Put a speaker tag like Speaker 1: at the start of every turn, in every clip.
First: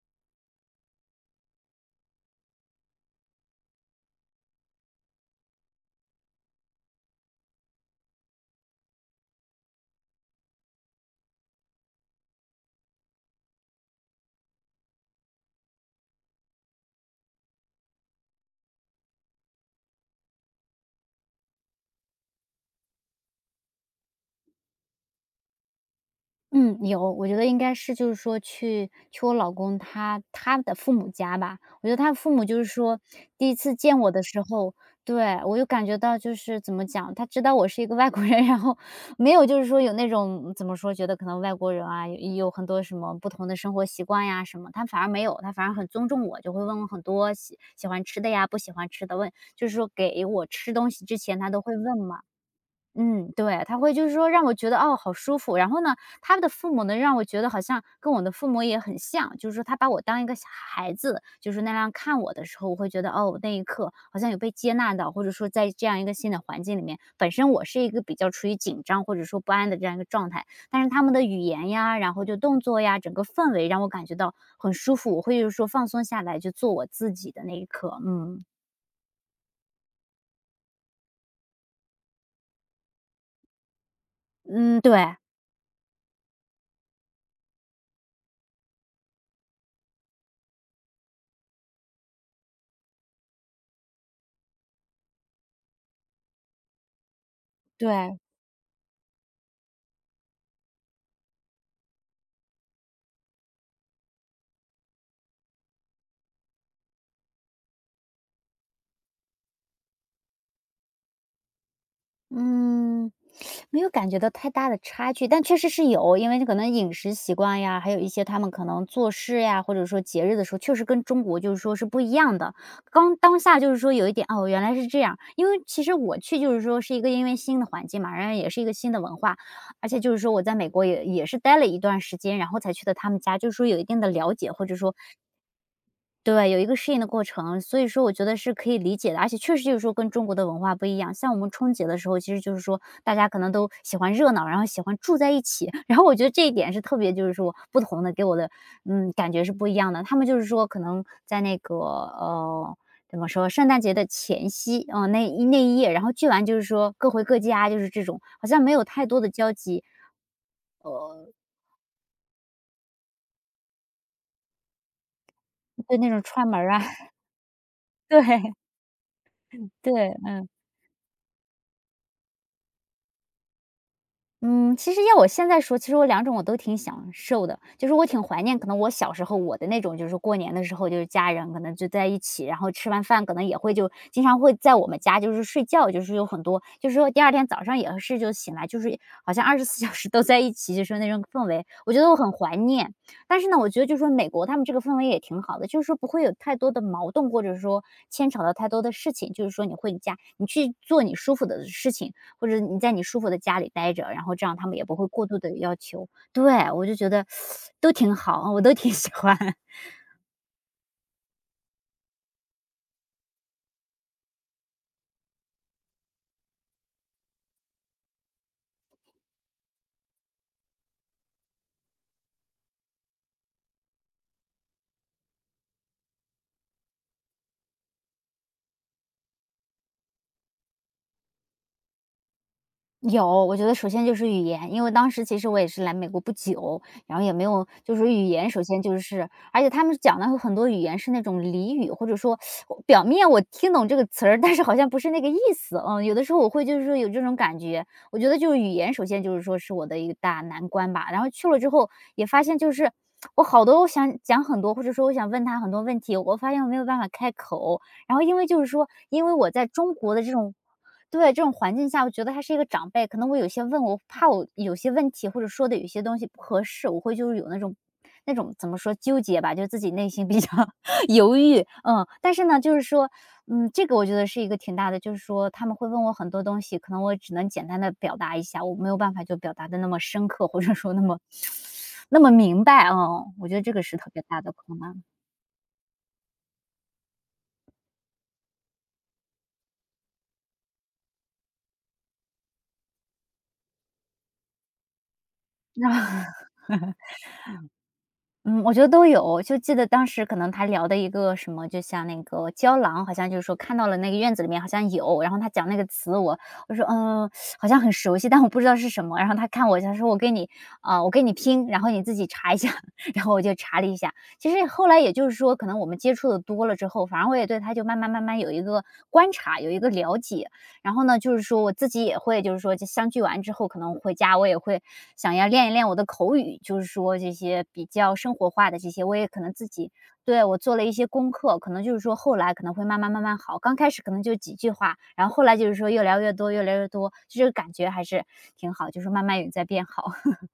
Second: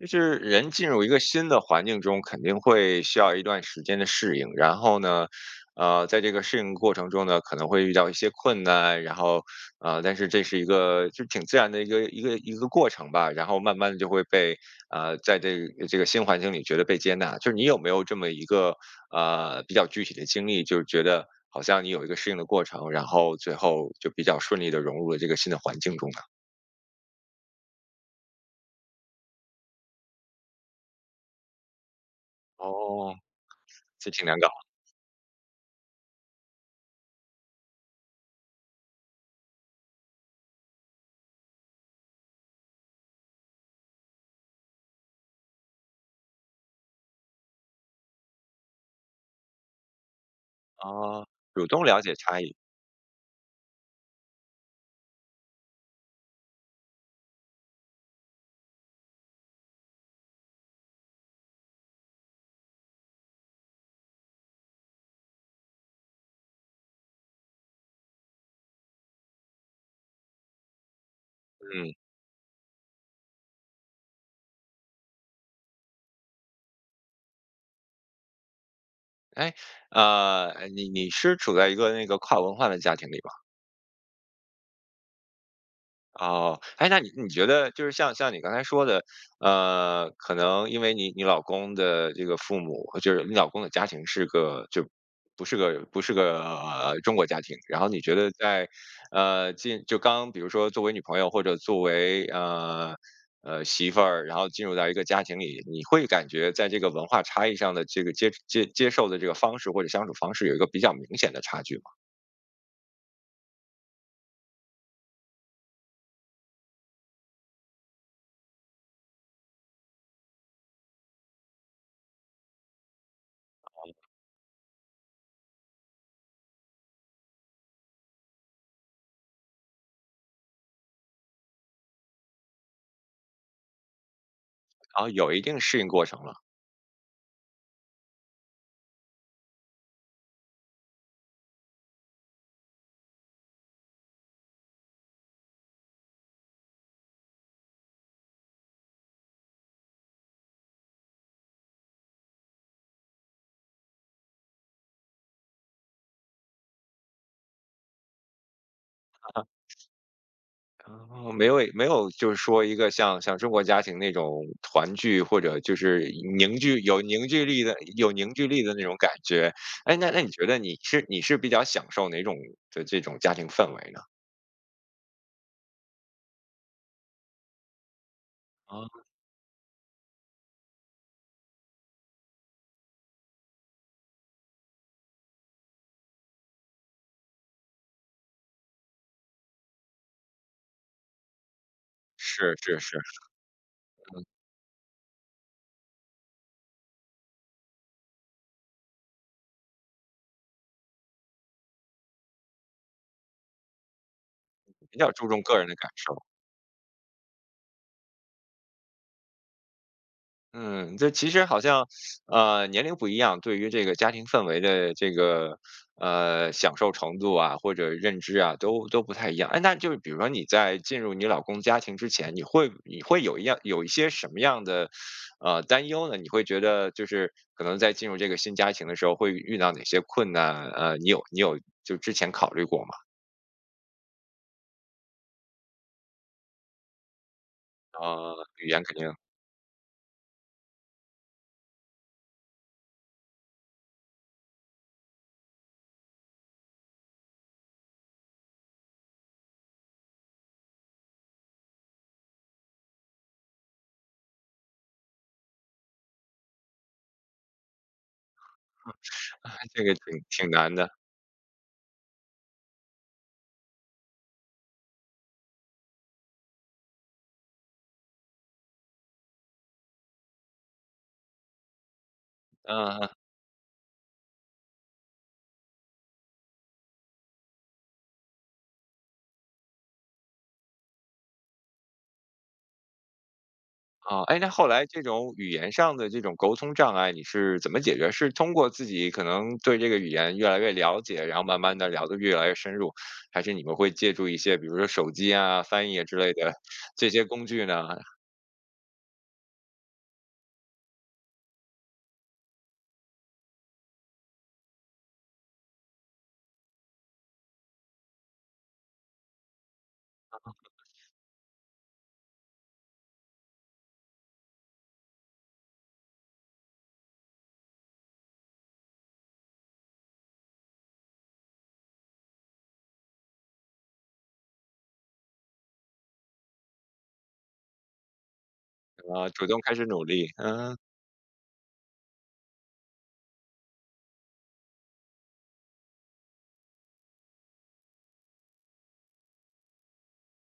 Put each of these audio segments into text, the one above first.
Speaker 1: 就是人进入一个新的环境中，肯定会需要一段时间的适应。然后呢，呃，在这个适应过程中呢，可能会遇到一些困难，但是这是一个就挺自然的一个过程吧。然后慢慢的就会被呃，在这个新环境里觉得被接纳。就是你有没有这么一个比较具体的经历，就是觉得好像你有一个适应的过程，然后最后就比较顺利的融入了这个新的环境中呢？
Speaker 2: 嗯，有，我觉得应该是就是说去我老公他的父母家吧。我觉得他父母就是说
Speaker 1: 哦，
Speaker 2: 第一次见
Speaker 1: 这
Speaker 2: 我的
Speaker 1: 挺难
Speaker 2: 时
Speaker 1: 搞
Speaker 2: 候，对，我就感觉到就是怎么讲，他知道我是一个外国人，然后没有就是说有那种怎么说，觉得可能外国人啊有很多什么不同的生活习惯呀什么，他反而没有，他反而很尊重我，就会问我很多喜欢吃的呀，不喜欢吃的，问就是说给我吃东西之
Speaker 1: 啊。
Speaker 2: 前他都
Speaker 1: 主
Speaker 2: 会
Speaker 1: 动
Speaker 2: 问
Speaker 1: 了解
Speaker 2: 嘛。
Speaker 1: 差异。
Speaker 2: 嗯，对，他会就是说让我觉得，哦，好舒服。然后呢，他的父母呢，让我觉得好像跟我的父母也很像，就是说他把我当一个小孩子，就是那样看我的时候，我会觉得，哦，那一刻好像有被接纳到，或者说在这样一个新的环境里面，本身我是一个比较处于紧张或者说不安的这样一个状态，但是他们的语言
Speaker 1: 嗯，
Speaker 2: 呀，然后就动作呀，整个氛围让我感觉到很舒服，我会就是说放松下来，就做我自己的那一刻。嗯
Speaker 1: 哎，你是处在一个那个跨文化的家庭里吧？
Speaker 2: 嗯，对
Speaker 1: 哦，哎，那你觉得就是像你刚才说的，可能因为你老公的这个父母，就是你老公的家庭是个不是个中国家庭，然后你觉
Speaker 2: 对，
Speaker 1: 得在呃进就刚比如说作为女朋友或者作为媳妇儿，然后进入到一个家庭里，你会感觉在这个文化差异上的这个接受的这个方式或者相处方式有一个比较明显的差距吗？
Speaker 2: 嗯，没有感觉到太大的差距，但确实是有，因为可能饮食习惯呀，还有一些他们可能做事呀，或者说节日的时候，确实跟中国就是说是不一样的。刚当下就是说有一点哦，原来是这样，因为其实我去就是说是一个因为新的环境嘛，然后也是一个新的文化，而且就是说我在美国也是待了一段时间，然后才去的他们家，就是说有一定的了解，或者说
Speaker 1: 然后有一定适应过程了。
Speaker 2: 对，有一个适应的过程，所以说我觉得是可以理解的，而且确实就是说跟中国的文化不一样。像我们春节的时候，其实就是说大家可能都喜欢热闹，然后喜欢住在一起，然后我觉得这一点是特别就是说不同的，给我的嗯感觉是不一样的。他们就是说可能在那个怎么说，圣诞节的前夕，嗯、那一夜，然后聚完就是说各回各家，就是这种好像没有太多的交集，
Speaker 1: 哦，没有，没有就是说一个像中国家庭那种团聚，或者就
Speaker 2: 对
Speaker 1: 是
Speaker 2: 那种串
Speaker 1: 凝
Speaker 2: 门儿
Speaker 1: 聚
Speaker 2: 啊，
Speaker 1: 有凝聚力的 有凝聚
Speaker 2: 对
Speaker 1: 力的那种感觉。哎，那
Speaker 2: 对，
Speaker 1: 那你觉
Speaker 2: 嗯。
Speaker 1: 得你是比较享受哪种的这种家庭氛围呢？
Speaker 2: 嗯，其实要我现在说，其实我两种我都挺享受的。就是我挺怀念可能
Speaker 1: 啊，
Speaker 2: 我小时候我的那种就是过年的时候，就是家人可能就在一起，然后吃完饭可能也会就经常会在我们家就是睡觉，就是有很多就是说第二天早上也是就醒来，就是好像24 小时都在一起，就是那种氛围，我觉得我很怀
Speaker 1: 是是
Speaker 2: 念。
Speaker 1: 是。
Speaker 2: 但是呢，我觉得就是说美国他们这个氛围也挺好的，就是说不会有太多的矛盾，或者说牵扯到太多的事情，就是说你回家，你去做你舒服的事情，或者你在你舒服的家里待着，然后这样他们也不
Speaker 1: 比
Speaker 2: 会
Speaker 1: 较注
Speaker 2: 过度
Speaker 1: 重
Speaker 2: 的
Speaker 1: 个人的
Speaker 2: 要
Speaker 1: 感
Speaker 2: 求。
Speaker 1: 受。
Speaker 2: 对，我就觉得 都挺好，我都挺喜欢。
Speaker 1: 嗯，这其实好像，年龄不一样，对于这个家庭氛围的这个享受程度啊，或者认知啊，都不太一样。哎，那就是比如说你在进入你老公家庭之前，你会有有一些什么样的担忧呢？你会觉得就是可能在进入这个新家庭的时候会遇到哪些困难？呃，你有就之前考虑过吗？
Speaker 2: 有，我觉得首先就是语言，因为当时其实我也是来美国不久，然后也没有就是语
Speaker 1: 呃，
Speaker 2: 言，首
Speaker 1: 语言
Speaker 2: 先
Speaker 1: 肯
Speaker 2: 就
Speaker 1: 定
Speaker 2: 是而且他们讲的有很多语言是那种俚语，或者说我表面我听懂这个词儿，但是好像不是那个意思，嗯，有的时候我会就是说有这种感觉。我觉得就是语言首先就是说是我的一个大难关吧，然后去了之后也发现就是我好多我想讲很多，或者说我想问他很多问题，我发现我没有办法开口，然后因为就是说，因为我在
Speaker 1: 这个
Speaker 2: 中国的
Speaker 1: 挺
Speaker 2: 这
Speaker 1: 挺
Speaker 2: 种
Speaker 1: 难的。
Speaker 2: 对，这种环境下，我觉得他是一个长辈，可能我有些问我怕我有些问题或者说的有些东西不合适，我会就是有那种那种怎么说纠结吧，就自己内心比较 犹豫，嗯，但是呢，就是
Speaker 1: 嗯、
Speaker 2: 说，嗯，这个我觉得是一个挺大的，就是说他们会问我很多东西，可能我只能简单的表达一下，我没有办法就表达的那么深刻，或者说那么 那么明白，嗯，我觉得这个是特
Speaker 1: 啊，
Speaker 2: 别
Speaker 1: 哎，
Speaker 2: 大
Speaker 1: 那
Speaker 2: 的
Speaker 1: 后
Speaker 2: 困
Speaker 1: 来这
Speaker 2: 难。
Speaker 1: 种语言上的这种沟通障碍，你是怎么解决？是通过自己可能对这个语言越来越了解，然后慢慢的聊得越来越深入，还是你们会借助一些，比如说手机啊、翻译啊之 类的这些工具呢？
Speaker 2: 嗯，我觉得都有。就记得当时可能他聊的一个什么，就像那个胶囊，好像就是说看到了那个院子里面好像有，然后他讲那个词我说："嗯，好像很熟悉，但我不知道是什么。"然后他看我一下，他说："我给你啊，我给你听，然后你自己查一下。然后我就查了一下。其实后来也就是说，可能我们接触的多了之后，反而我也对他就慢慢有一个观察，有一个了解。然后呢，就是说我自己也会，就是说这相聚完之后，可能回家我也会想要练一练我的口语，就是说这些比较生活化的这些，我也
Speaker 1: 啊，
Speaker 2: 可
Speaker 1: 主
Speaker 2: 能
Speaker 1: 动
Speaker 2: 自
Speaker 1: 开始
Speaker 2: 己
Speaker 1: 努力。
Speaker 2: 对我
Speaker 1: 嗯、
Speaker 2: 做了一些功课，可能就是说后来可能会慢慢好，刚开始可能就几句话，然后后来就是说越聊越多，越聊越多，就这个感觉还是挺好，就是慢慢也在变好。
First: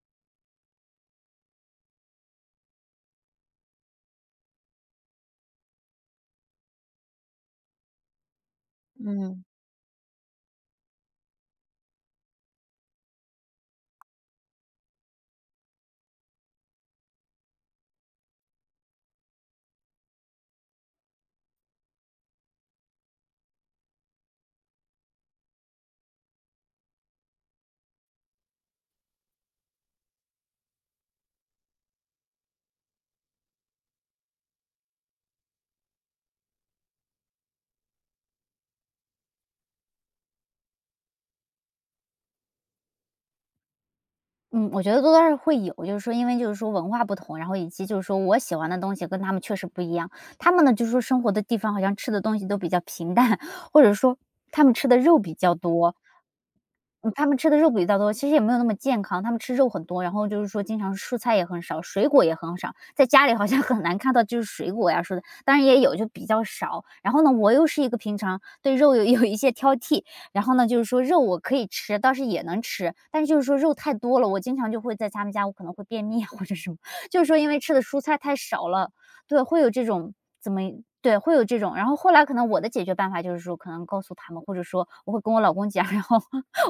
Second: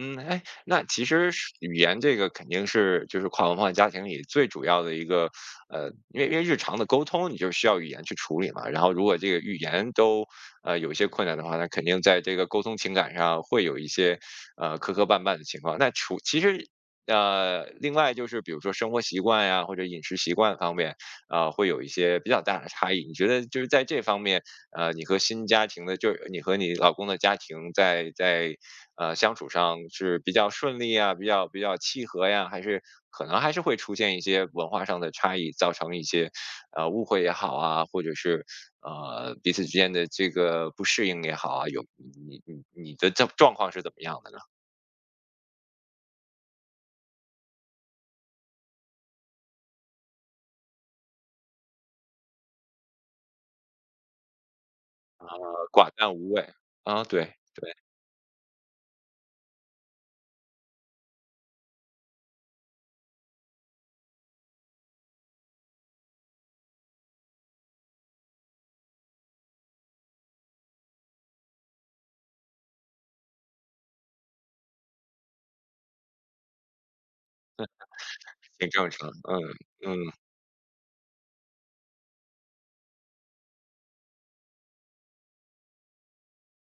Speaker 1: 嗯，哎，那其实是语言这个肯定是就是跨文化家庭里最主要的一个，呃，因为日常的沟通你就需要语言去处理嘛。然后如果这个
Speaker 2: 嗯
Speaker 1: 语言都有一些困难的话，那肯定在这个沟通情感上会有一些磕磕绊绊的情况。那除其实呃，另外就是比如说生活习惯呀，或者饮食习惯方面，啊，会有一些比较大的差异。你觉得就是在这方面，呃，你和新家庭的，就是你和你老公的家庭在相处上是比较顺利啊，比较契合呀，还是可能还是会出现一些文化上的差异，造成一些误会也好啊，或者是彼此之间的这个不适应也好啊，有你的状况是怎么样的呢？
Speaker 2: 嗯，我觉得多多少少会有，就是说因为就是说文化不同，然后以及就是说我喜欢的东西跟他们确实不一样。他们呢，就是说生活的地方好像吃的东西都比较平淡，或者说他们吃的肉比较
Speaker 1: 呃，寡
Speaker 2: 多，
Speaker 1: 淡无味啊。
Speaker 2: 嗯
Speaker 1: 对，
Speaker 2: 他们吃的肉
Speaker 1: 对。
Speaker 2: 比较多，其实也没有那么健康，他们吃肉很多，然后就是说经常蔬菜也很少，水果也很少，在家里好像 很难看到就是水果呀说的，当然也有就比较少。然后呢，我又是一个平常对肉有 有一些挑剔，然后呢，就是说肉我可以吃，倒是也能吃，但是就是说肉太多了，我经常就会在他们家我可能会便秘啊或者什么，就是说因为吃的蔬菜太少
Speaker 1: 挺正
Speaker 2: 了，
Speaker 1: 常。嗯，
Speaker 2: 对，会有这
Speaker 1: 嗯，
Speaker 2: 种怎么对，会有这种。然后后来可能我的解决办法就是说，可能告诉他们，或者说我会跟我老公讲，然后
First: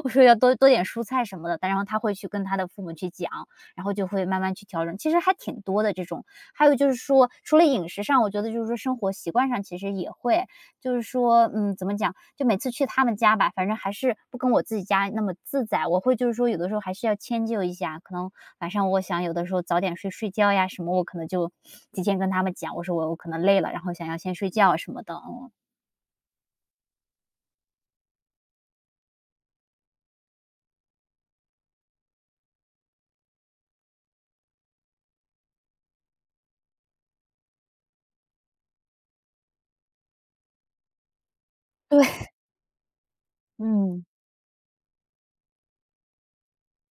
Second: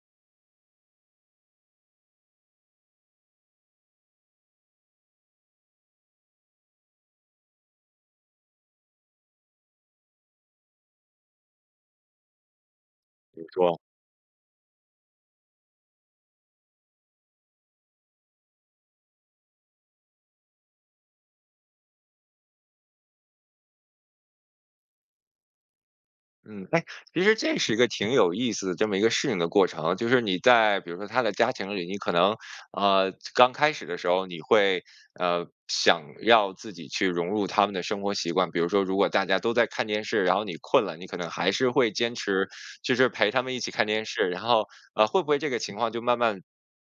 Speaker 2: 我说要多点蔬菜什么的，但然后他会去跟他的父母去讲，然后就会慢慢去调整，其实还挺多的这种。还有就是说，除了饮食上，我觉得就是说生活习惯上其实也会，就是说，嗯，怎么讲，就每次去他们家
Speaker 1: 你
Speaker 2: 吧，反正
Speaker 1: 说。
Speaker 2: 还是不跟我自己家那么自在，我会就是说有的时候还是要迁就一下，可能晚上我想有的时候早点睡觉呀什么，我可能就提前跟他们讲，我说我可能累了，然后想要先睡觉啊什么的，嗯。
Speaker 1: 嗯，哎，其实这是一个挺有意思的这么一个适应的过程，就是你在比如说他的家庭里，你可能刚开始的时候，你会想要自己去融入他们的生活习惯，比如说如果大家都在看电视，然后你困了，你可能还是会坚
Speaker 2: 对。
Speaker 1: 持就是陪他们一起看
Speaker 2: 嗯。
Speaker 1: 电视，然后会不会这个情况就慢慢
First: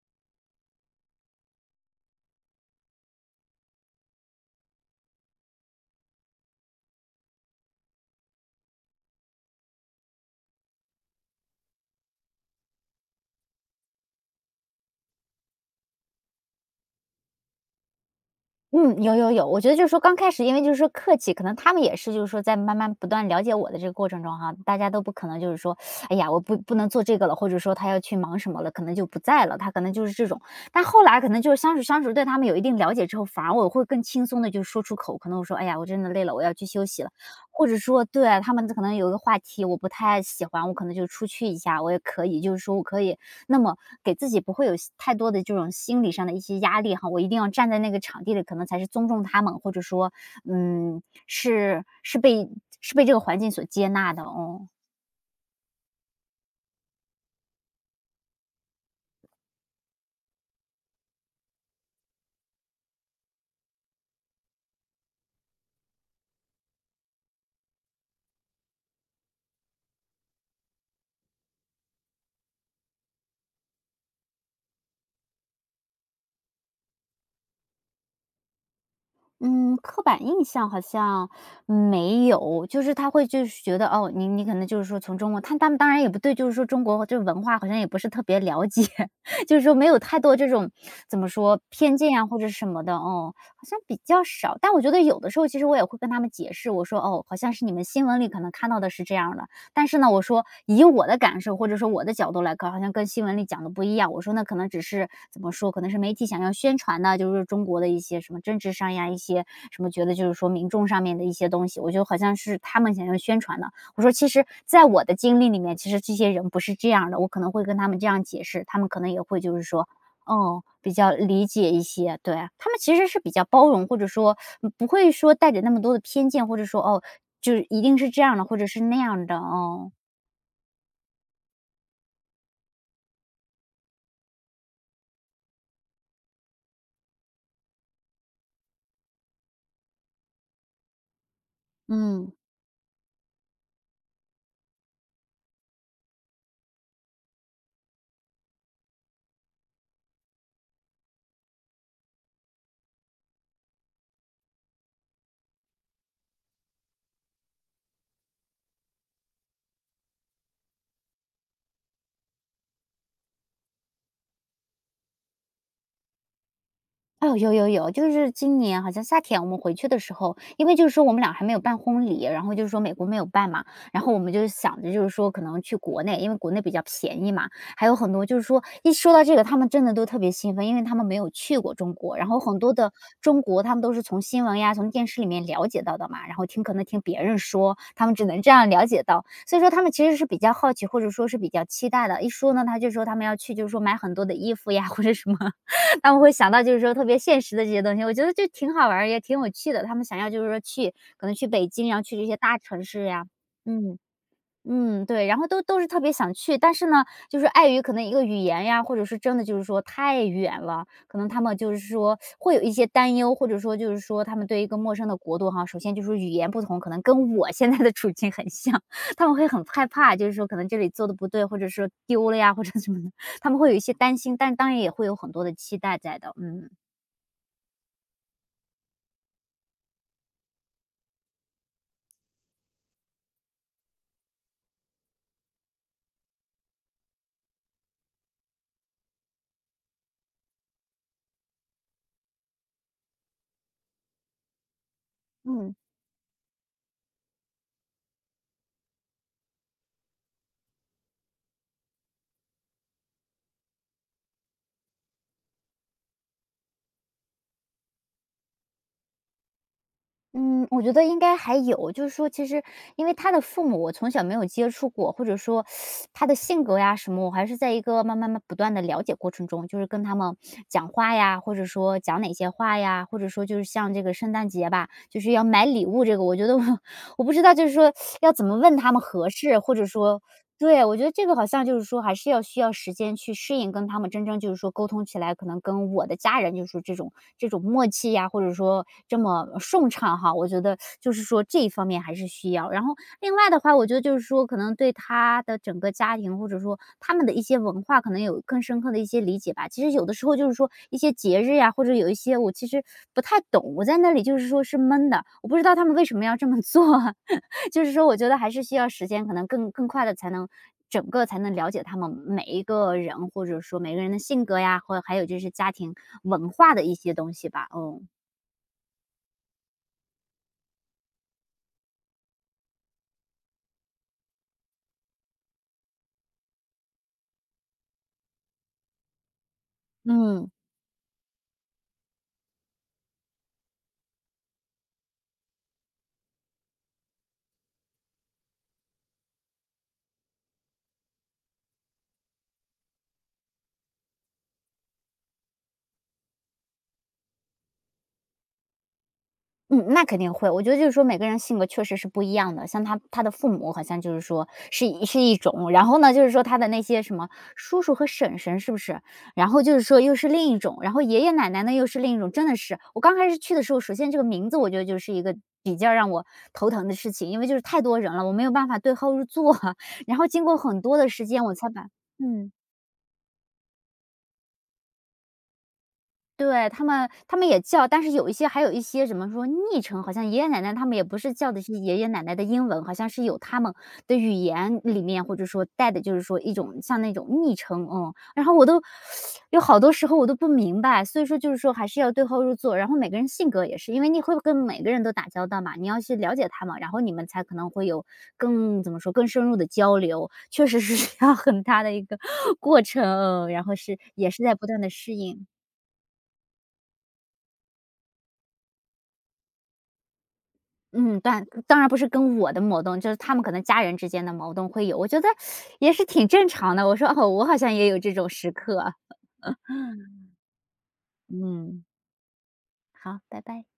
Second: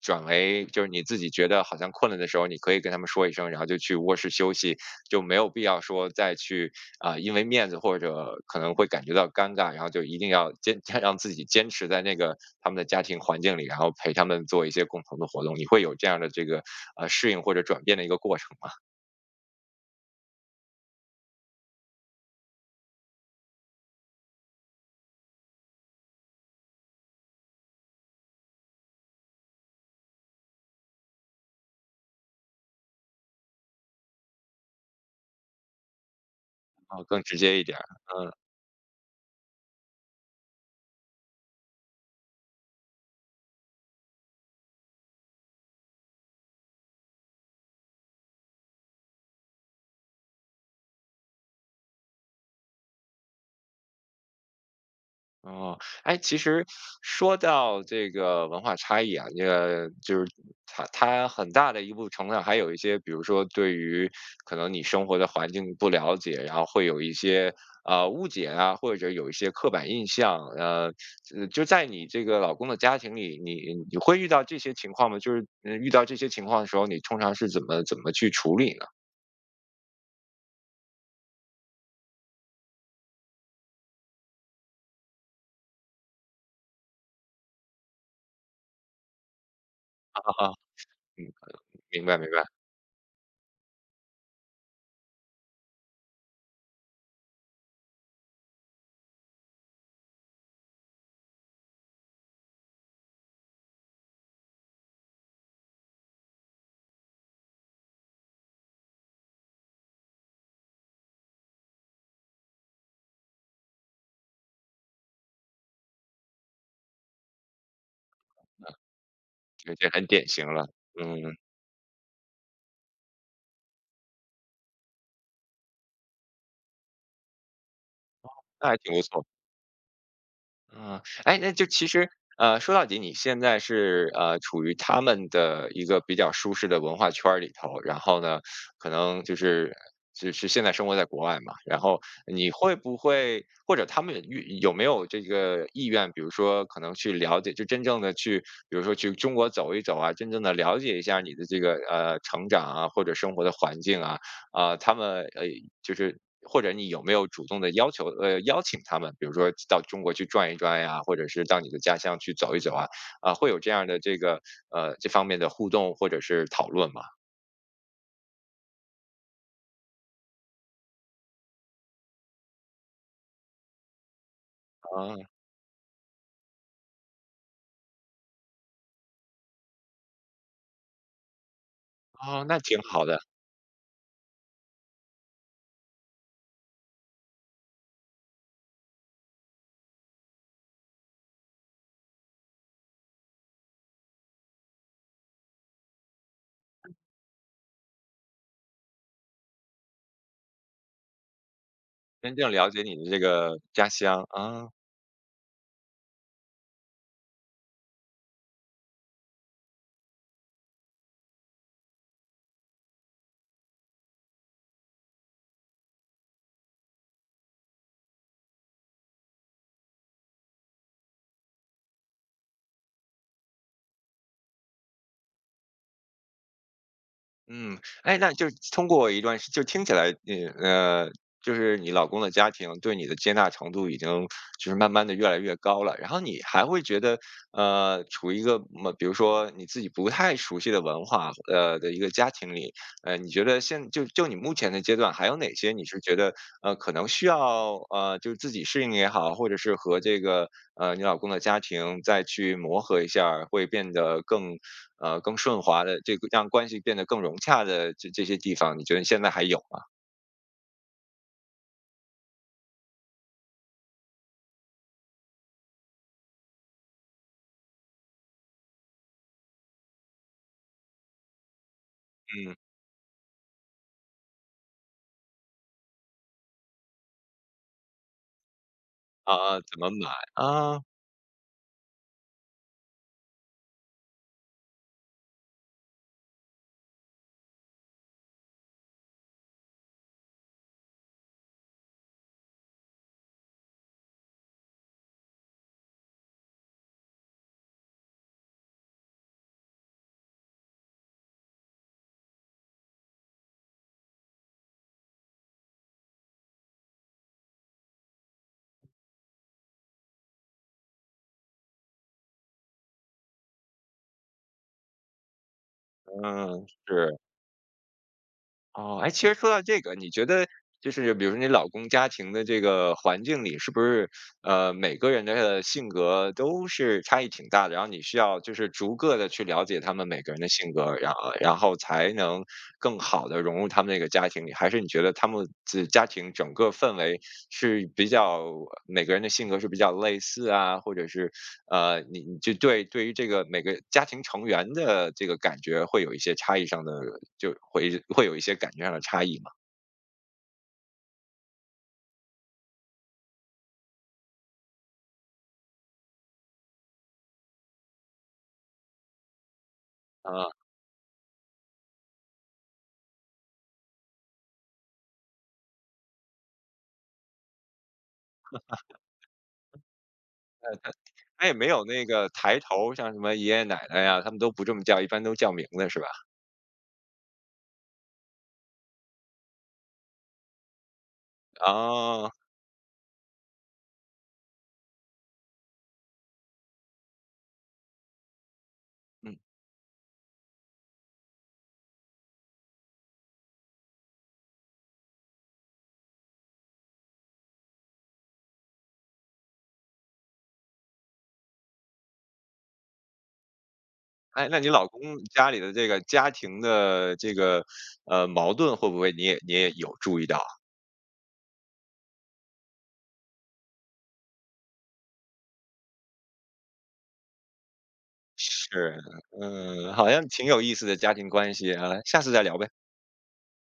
Speaker 1: 转为就是你自己觉得好像困了的时候，你可以跟他们说一声，然后就去卧室休息，就没有必要说再去。啊，因为面子或者可能会感觉到尴尬，然后就一定要坚 让自己坚持在那个他们的家庭环境里，然后陪他们做一些共同的活动。你会有这样的这个适应或者转变的一个过程吗？
Speaker 2: 嗯，有有有，我觉得就是说刚开始，因为就是说客气，可能他们也是就是说在慢慢不断了解我的这个过程中哈，大家都不可能就是说，哎呀，我不能做这个了，或者说他要去忙什么了，可能就不在了，他可能就是这种。但后来可能就是相处，对他们有一定了解之后，反而我会更轻松的就说出口，可能我说，哎呀，我真的累了，我要去休
Speaker 1: 啊，
Speaker 2: 息了，
Speaker 1: 更直接一
Speaker 2: 或者
Speaker 1: 点儿。
Speaker 2: 说
Speaker 1: 嗯。
Speaker 2: 对他们可能有一个话题我不太喜欢，我可能就出去一下，我也可以，就是说我可以那么给自己不会有太多的这种心理上的一些压力哈，我一定要站在那个场地里，可能才是尊重他们，或者说，嗯，是是被是被这个环境所接纳的，哦。
Speaker 1: 哦，哎，其实说到这个文化差异啊，这个就是它很大的一部程度上还有一些，比如说对于可能你生活的环境不了解，然后会有一些误解啊，或者有一些刻板印象。呃，就在你这个老公的家庭里，你会遇到这些情况吗？就是嗯遇到这些情况的时候，你通常是怎么去处理呢？
Speaker 2: 嗯，刻板印象好像嗯没有，就是他会就是觉得哦，你可能就是说从中国，他们当然也不对，就是说中国这文化好像也不是特别了解，就是说没有太
Speaker 1: 啊
Speaker 2: 多这
Speaker 1: 啊，
Speaker 2: 种怎么
Speaker 1: 嗯，
Speaker 2: 说偏
Speaker 1: 明白
Speaker 2: 见啊
Speaker 1: 明
Speaker 2: 或
Speaker 1: 白。
Speaker 2: 者什么的哦，好像比较少。但我觉得有的时候其实我也会跟他们解释，我说哦，好像是你们新闻里可能看到的是这样的，但是呢，我说以我的感受或者说我的角度来看，好像跟新闻里讲的不一样。我说那可能只是怎么说，可能是媒体想要宣传的，就是中国的一些什么政治上呀，一些什么觉得就是说民众上面的一些东西，我觉得好像是他们想要宣传的。我说其实在我的经历里面，其实这些人不是这样的，我可能会跟他们这样解释，他们可能也会就是
Speaker 1: 这这
Speaker 2: 说
Speaker 1: 很典型
Speaker 2: 嗯，
Speaker 1: 了。
Speaker 2: 比较
Speaker 1: 嗯，
Speaker 2: 理解一些，对啊。他们其实是比较包容，或者说，嗯不会说带着那么多的偏见，或者说，哦，就是一定是这样的，或者
Speaker 1: 那还
Speaker 2: 是
Speaker 1: 挺
Speaker 2: 那
Speaker 1: 不错。
Speaker 2: 样的，哦，
Speaker 1: 嗯，哎，那就其实，呃，说到底，你现在是处于他们的一个比较舒适的文化圈儿里头，然后呢，可能就是现在生活在国外嘛，然后
Speaker 2: 嗯。
Speaker 1: 你会不会或者他们有没有这个意愿，比如说可能去了解，就真正的去，比如说去中国走一走啊，真正的了解一下你的这个成长啊或者生活的环境啊，啊、就是或者你有没有主动的要求邀请他们，比如说到中国去转一转呀，或者是到你的家乡去走一走啊，啊、会有这样的这个这方面的互动或者是讨论嘛？
Speaker 2: 哦，有有有，就是今年好像夏天我们回去的时候，因为就是说我们俩还没有办婚礼，然后就是说美国没有办嘛，然后我们就想着就是说可能去国内，因为国内比较便宜嘛，还有很多就是说一说到这个，他们真的都特别兴奋，因为他们没有去过中国，然
Speaker 1: 啊、
Speaker 2: 后
Speaker 1: 哦，
Speaker 2: 很
Speaker 1: 那
Speaker 2: 多
Speaker 1: 挺
Speaker 2: 的
Speaker 1: 好的。
Speaker 2: 中国他们都是从新闻呀、从电视里面了解到的嘛，然后听可能听别人说，他们只能这样了解到，所以说他们其实是比较好奇或者说是比较期待的。一说呢，他就说他们要去，就是说买很多的衣服呀或者什么，他们会想到就是说特别现实的这些东西，我觉得就挺好玩儿也挺有趣的。他们想要就是说去可能去北京，然后去这
Speaker 1: 真
Speaker 2: 些
Speaker 1: 正
Speaker 2: 大
Speaker 1: 了解
Speaker 2: 城
Speaker 1: 你
Speaker 2: 市
Speaker 1: 的这
Speaker 2: 呀，
Speaker 1: 个家
Speaker 2: 嗯。
Speaker 1: 乡啊。
Speaker 2: 嗯，对，然后都是特别想去，但是呢，就是碍于可能一个语言呀，或者是真的就是说太远了，可能他们就是说会有一些担忧，或者说就是说他们对一个陌生的国度哈，首先就是语言不同，可能跟我现在的处境很像，他们会很害怕，就是说可能这里做的不对，或者说丢了呀，或者什么的，他们会有一些担心，但当然也会有很多的期待在的，嗯。
Speaker 1: 嗯，哎，那就是通过一段时就听起来，嗯，呃，就是你老公的家庭对你的接纳程度已经就是慢慢的越来越高了，然后你还会觉得，呃，处于一个么比如说你自己不太熟悉的文化，呃，的一个家庭里，呃，你觉得现就就你目前的阶段，还有哪些
Speaker 2: 嗯。
Speaker 1: 你是觉得，呃，可能需要，呃，就是自己适应也好，或者是和这个，呃，你老公的家庭再去磨合一下儿会变得更更顺滑的这个让关系变得更融洽的这些地方，你觉得现在还有吗？
Speaker 2: 嗯，我觉得应该还有，就是说，其实因为他的父母，我从小没有接触过，或者说他的性格呀什么，我还是在一个慢慢不断的了解过程中，就是跟他们讲话呀，或者说讲哪些
Speaker 1: 嗯，
Speaker 2: 话呀，或者说就是像这个圣诞节吧，就是要买礼物这个，我觉得我 我不知道，就是说要怎么问他们合适，
Speaker 1: 啊，
Speaker 2: 或
Speaker 1: 怎
Speaker 2: 者
Speaker 1: 么买
Speaker 2: 说
Speaker 1: 啊？
Speaker 2: 对，我觉得这个好像就是说还是要需要时间去适应，跟他们真正就是说沟通起来，可能跟我的家人就是这种默契呀，或者说这么顺畅哈，我觉得就是说这一方面还是需要。然后另外的话，我觉得就是说可能对他的整个家庭或者说他们的一些文化，可能有更深刻的一些理解吧。其实有的时候就是说一些节日呀，或者有一些我其实不太懂，我在那里就是说是闷的，我不知道他们为什么要这么做。就是说我觉得还是需要时间，可能更快的才能整个才能了解他们每一个人，或者说每个人的性格呀，或者还有就是家庭文
Speaker 1: 嗯，
Speaker 2: 化的一些
Speaker 1: 是。
Speaker 2: 东西吧，嗯。
Speaker 1: 哦，哎，其实说到这个，你觉得就是比如说你老公家庭的这个环境里，是不是每个人的性格都是差异挺大的？然后你需要就是逐个的去了解他们每个人的
Speaker 2: 嗯。
Speaker 1: 性格，然后才能更好的融入他们那个家庭里？还是你觉得他们自家庭整个氛围是比较每个人的性格是比较类似啊，或者是呃，你就对于这个每个家庭成员的这个感觉会有一些差异上的，就会有一些感觉上的差异嘛。
Speaker 2: 嗯，那肯定会。我觉得就是说每个人性格确实是不一样的，像他的父母好像就是说是一种，然后呢，就是说他的那些什么叔叔和婶婶是不是？然后就是说又是
Speaker 1: 啊，
Speaker 2: 另一种，然后爷爷奶奶呢又是另一种，真的是。我刚开始去的时候，首先这个名字我觉得就是一个比较让我头疼的事情，因为就是太多人了，我没有办法对号入座啊，然后经过很多的时间
Speaker 1: 他也
Speaker 2: 我
Speaker 1: 没
Speaker 2: 才
Speaker 1: 有
Speaker 2: 把
Speaker 1: 那个
Speaker 2: 嗯。
Speaker 1: 抬头，像什么爷爷奶奶呀，他们都不这么叫，一般都叫名字是吧？
Speaker 2: 对，他们也叫，但是有一些还有一些怎么说，昵称，好像爷爷奶奶他们也不是叫的是爷爷奶
Speaker 1: 哦，
Speaker 2: 奶的英文，好像是有他们的语言里面，或者说带的就是说一种像那种昵称，嗯。然后我都
Speaker 1: 嗯，
Speaker 2: 有好多时候我都不明白，所以说就是说还是要对号入座，然后每个人性格也是，因为你会跟每个人都打交道嘛，你要去了解他们，然后你们才可能会有更怎么说更深入的交流，确实是需要很大的一个 过程，嗯然后是也是
Speaker 1: 哎，
Speaker 2: 在
Speaker 1: 那你
Speaker 2: 不断
Speaker 1: 老
Speaker 2: 的适
Speaker 1: 公
Speaker 2: 应。
Speaker 1: 家里的这个家庭的这个矛盾，会不会你也有注意到？
Speaker 2: 嗯，但当然不是跟我的矛盾，就是他们可能家人之间的矛盾会有，我觉得也是挺正常的。我说哦，我好像也有这种时刻啊，
Speaker 1: 是，嗯，好像挺有意思的家庭关系
Speaker 2: 嗯，
Speaker 1: 啊，下次再聊呗。
Speaker 2: 好，拜拜。